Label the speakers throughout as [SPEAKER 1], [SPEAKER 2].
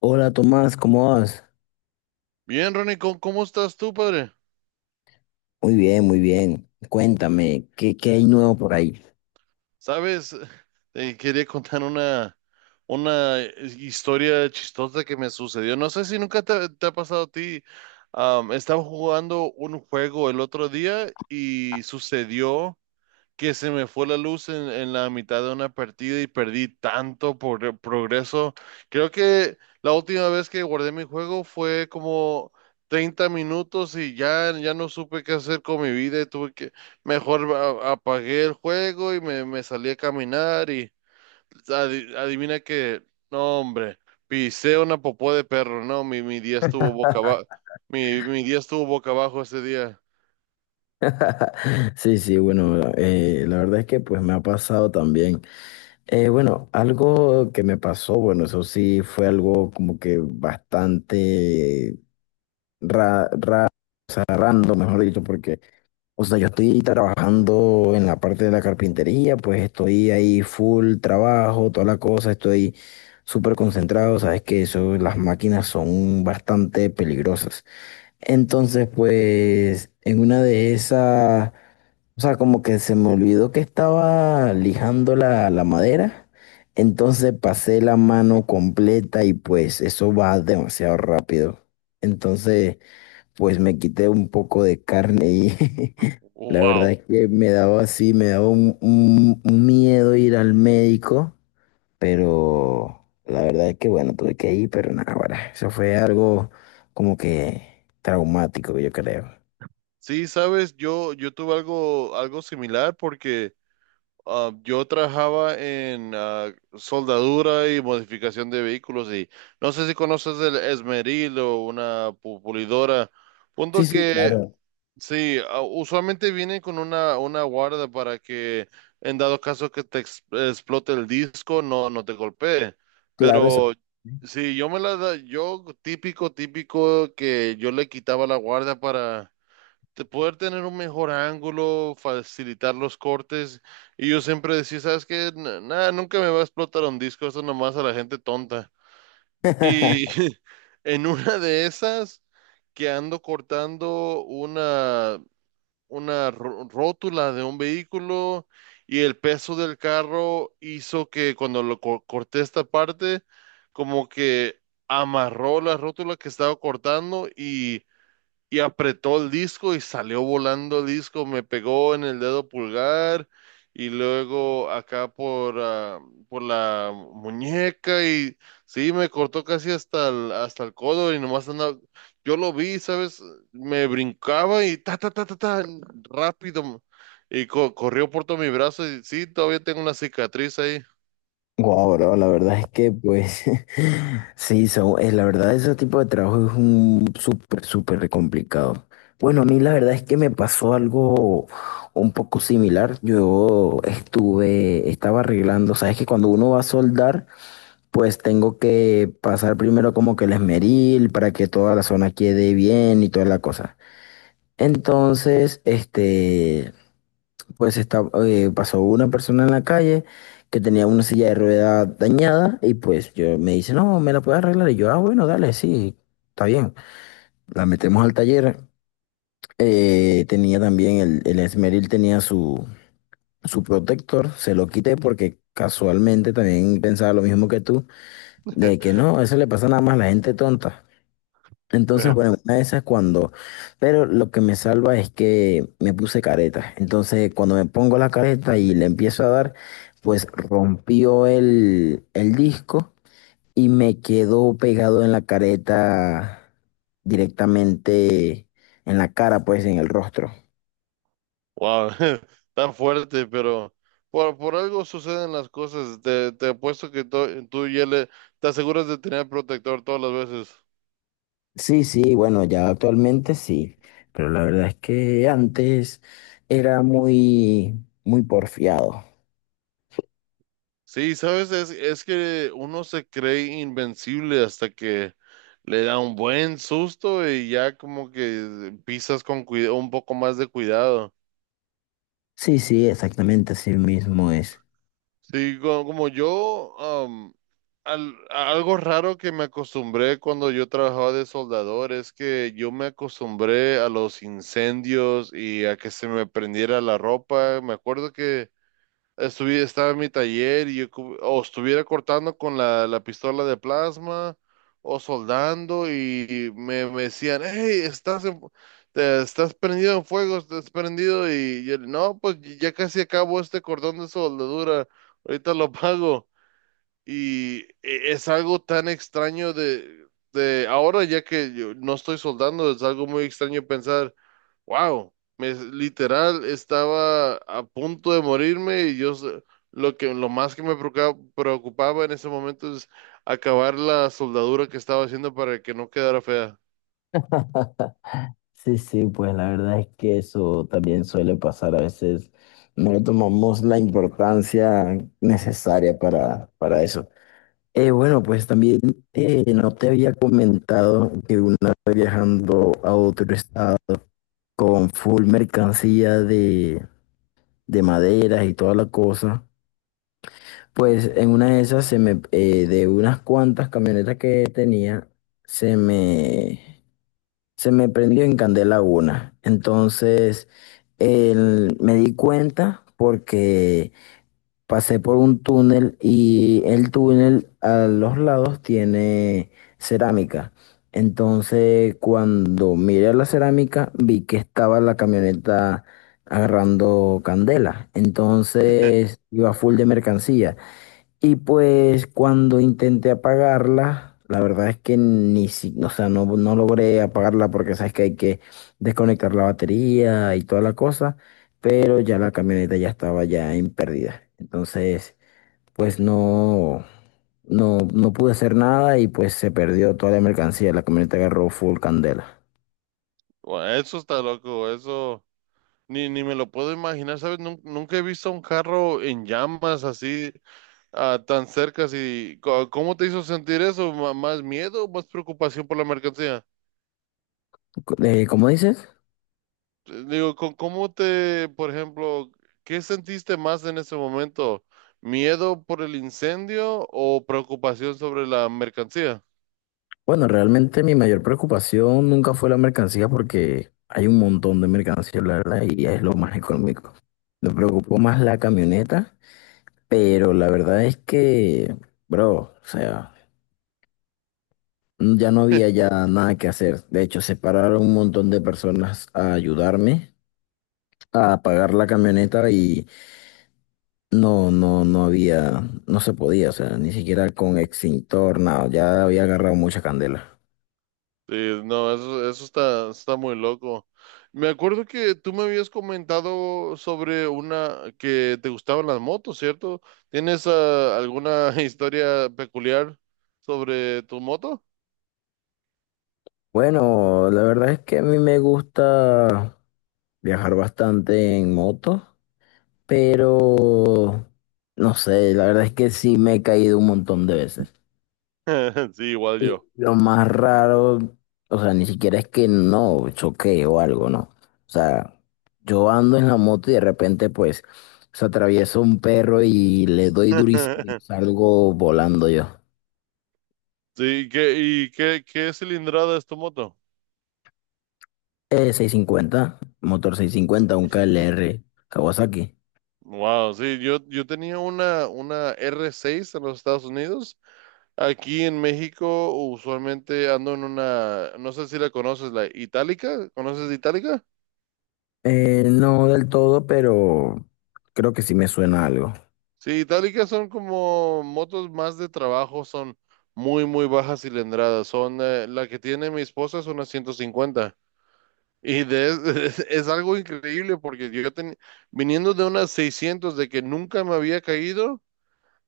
[SPEAKER 1] Hola Tomás, ¿cómo vas?
[SPEAKER 2] Bien, Ronnie, ¿cómo estás tú, padre?
[SPEAKER 1] Muy bien, muy bien. Cuéntame, ¿qué hay nuevo por ahí?
[SPEAKER 2] Sabes, quería contar una, historia chistosa que me sucedió. No sé si nunca te ha pasado a ti. Estaba jugando un juego el otro día y sucedió que se me fue la luz en, la mitad de una partida y perdí tanto por progreso. Creo que la última vez que guardé mi juego fue como 30 minutos y ya no supe qué hacer con mi vida y tuve que, mejor apagué el juego y me salí a caminar y adivina que, no hombre, pisé una popó de perro, no, mi día estuvo boca abajo, mi día estuvo boca abajo ese día.
[SPEAKER 1] Sí, sí, bueno, la verdad es que pues me ha pasado también. Bueno, algo que me pasó, bueno, eso sí fue algo como que bastante ra ra- random, mejor dicho, porque, o sea, yo estoy trabajando en la parte de la carpintería, pues estoy ahí full trabajo, toda la cosa, estoy súper concentrado. Sabes que eso, las máquinas son bastante peligrosas. Entonces, pues en una de esas, o sea, como que se me olvidó que estaba lijando la madera, entonces pasé la mano completa y pues eso va demasiado rápido. Entonces, pues me quité un poco de carne y la verdad
[SPEAKER 2] Wow.
[SPEAKER 1] es que me daba así, me daba un miedo ir al médico, pero la verdad es que bueno, tuve que ir, pero nada, ahora, eso fue algo como que traumático, yo creo.
[SPEAKER 2] Sí, sabes, yo tuve algo similar porque yo trabajaba en soldadura y modificación de vehículos y no sé si conoces el esmeril o una pulidora.
[SPEAKER 1] Sí,
[SPEAKER 2] Punto
[SPEAKER 1] sí,
[SPEAKER 2] que
[SPEAKER 1] claro,
[SPEAKER 2] sí, usualmente vienen con una guarda para que en dado caso que te explote el disco no, no te golpee.
[SPEAKER 1] claro, eso.
[SPEAKER 2] Pero sí, yo me la da, yo típico, típico que yo le quitaba la guarda para de poder tener un mejor ángulo, facilitar los cortes. Y yo siempre decía, ¿sabes qué? Nada, nunca me va a explotar un disco, eso nomás a la gente tonta. Y en una de esas que ando cortando una rótula de un vehículo y el peso del carro hizo que cuando lo corté esta parte, como que amarró la rótula que estaba cortando y apretó el disco y salió volando el disco, me pegó en el dedo pulgar y luego acá por la muñeca y sí, me cortó casi hasta el codo y nomás andaba, yo lo vi, ¿sabes? Me brincaba y ta, ta, ta, ta, ta, rápido y corrió por todo mi brazo y sí, todavía tengo una cicatriz ahí.
[SPEAKER 1] Wow, bro, la verdad es que pues sí, la verdad, ese tipo de trabajo es un súper, súper complicado. Bueno, a mí la verdad es que me pasó algo un poco similar. Yo estuve, estaba arreglando, sabes que cuando uno va a soldar, pues tengo que pasar primero como que el esmeril para que toda la zona quede bien y toda la cosa. Entonces, este, pues está, pasó una persona en la calle que tenía una silla de ruedas dañada y pues yo me dice, no, me la puedes arreglar. Y yo, ah, bueno, dale, sí, está bien. La metemos al taller. Tenía también el esmeril, tenía su, su protector, se lo quité porque casualmente también pensaba lo mismo que tú, de que no, eso le pasa nada más a la gente tonta. Entonces, bueno, una de esas cuando, pero lo que me salva es que me puse careta. Entonces, cuando me pongo la careta y le empiezo a dar, pues rompió el disco y me quedó pegado en la careta directamente en la cara, pues en el rostro.
[SPEAKER 2] Wow, tan fuerte, pero por algo suceden las cosas. Te apuesto que tú ya le te aseguras de tener protector todas las veces.
[SPEAKER 1] Sí, sí, bueno, ya actualmente sí, pero la verdad es que antes era muy, muy porfiado.
[SPEAKER 2] Sí, sabes, es que uno se cree invencible hasta que le da un buen susto y ya como que pisas con un poco más de cuidado.
[SPEAKER 1] Sí, sí, exactamente así mismo es.
[SPEAKER 2] Sí, como, yo, a algo raro que me acostumbré cuando yo trabajaba de soldador es que yo me acostumbré a los incendios y a que se me prendiera la ropa. Me acuerdo que estaba en mi taller y yo o estuviera cortando con la pistola de plasma o soldando y me decían, hey, estás prendido en fuego, estás prendido y yo, no, pues ya casi acabo este cordón de soldadura, ahorita lo pago. Y es algo tan extraño de ahora, ya que yo no estoy soldando, es algo muy extraño pensar. Wow, literal estaba a punto de morirme y yo lo más que me preocupaba en ese momento es acabar la soldadura que estaba haciendo para que no quedara fea.
[SPEAKER 1] Sí, sí, pues la verdad es que eso también suele pasar. A veces no le tomamos la importancia necesaria para eso. Bueno, pues también no te había comentado que una vez viajando a otro estado con full mercancía de maderas y toda la cosa, pues en una de esas se me, de unas cuantas camionetas que tenía, se me se me prendió en candela una. Entonces, me di cuenta porque pasé por un túnel y el túnel a los lados tiene cerámica. Entonces, cuando miré la cerámica, vi que estaba la camioneta agarrando candela. Entonces, iba full de mercancía. Y pues cuando intenté apagarla, la verdad es que ni si, o sea, no, no logré apagarla porque sabes que hay que desconectar la batería y toda la cosa, pero ya la camioneta ya estaba ya en pérdida. Entonces, pues no, no, no pude hacer nada y pues se perdió toda la mercancía. La camioneta agarró full candela.
[SPEAKER 2] Bueno, eso está loco, eso ni me lo puedo imaginar, ¿sabes? Nunca he visto un carro en llamas así tan cerca. Así, ¿cómo te hizo sentir eso? ¿Más miedo o más preocupación por la mercancía?
[SPEAKER 1] ¿Cómo dices?
[SPEAKER 2] Digo, ¿ por ejemplo, qué sentiste más en ese momento? ¿Miedo por el incendio o preocupación sobre la mercancía?
[SPEAKER 1] Bueno, realmente mi mayor preocupación nunca fue la mercancía porque hay un montón de mercancía, la verdad, y es lo más económico. Me preocupó más la camioneta, pero la verdad es que, bro, o sea, ya no había ya nada que hacer. De hecho, se pararon un montón de personas a ayudarme a pagar la camioneta y no, no, no había, no se podía, o sea, ni siquiera con extintor, nada, ya había agarrado mucha candela.
[SPEAKER 2] Sí, no, eso está muy loco. Me acuerdo que tú me habías comentado sobre una que te gustaban las motos, ¿cierto? ¿Tienes alguna historia peculiar sobre tu moto?
[SPEAKER 1] Bueno, la verdad es que a mí me gusta viajar bastante en moto, pero no sé, la verdad es que sí me he caído un montón de veces.
[SPEAKER 2] Sí, igual
[SPEAKER 1] Y
[SPEAKER 2] yo.
[SPEAKER 1] lo más raro, o sea, ni siquiera es que no choqué o algo, no. O sea, yo ando en la moto y de repente pues se atraviesa un perro y le doy durísimo y salgo volando yo.
[SPEAKER 2] Sí, ¿qué cilindrada es tu moto?
[SPEAKER 1] 650, motor 650, un KLR Kawasaki.
[SPEAKER 2] Wow, sí, yo tenía una R6 en los Estados Unidos. Aquí en México usualmente ando en una, no sé si la conoces, la Itálica. ¿Conoces Itálica?
[SPEAKER 1] No del todo, pero creo que sí me suena algo.
[SPEAKER 2] Sí, Itálicas son como motos más de trabajo, son muy, muy bajas cilindradas. Son, la que tiene mi esposa es una 150. Y es algo increíble porque yo viniendo de unas 600 de que nunca me había caído,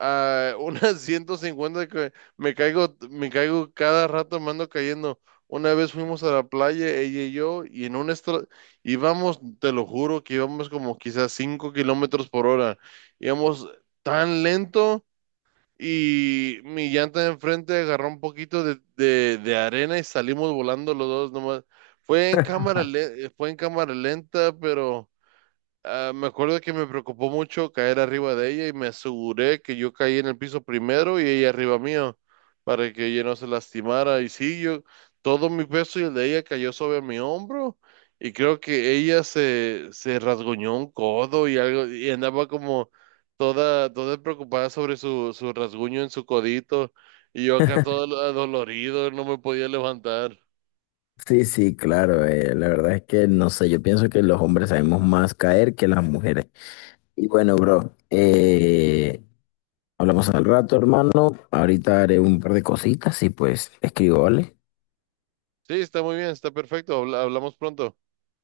[SPEAKER 2] a unas 150 que me caigo cada rato, me ando cayendo. Una vez fuimos a la playa, ella y yo, y íbamos, te lo juro, que íbamos como quizás 5 kilómetros por hora. Íbamos tan lento y mi llanta de enfrente agarró un poquito de arena y salimos volando los dos nomás. Fue en cámara lenta, pero ah, me acuerdo que me preocupó mucho caer arriba de ella y me aseguré que yo caí en el piso primero y ella arriba mío para que ella no se lastimara. Y sí, yo, todo mi peso y el de ella cayó sobre mi hombro y creo que ella se rasguñó un codo y algo y andaba como toda preocupada sobre su rasguño en su codito y yo acá todo adolorido, no me podía levantar.
[SPEAKER 1] Sí, sí, claro. La verdad es que no sé, yo pienso que los hombres sabemos más caer que las mujeres. Y bueno, bro, hablamos al rato, hermano. Ahorita haré un par de cositas y pues te escribo, ¿vale?
[SPEAKER 2] Sí, está muy bien, está perfecto, hablamos pronto.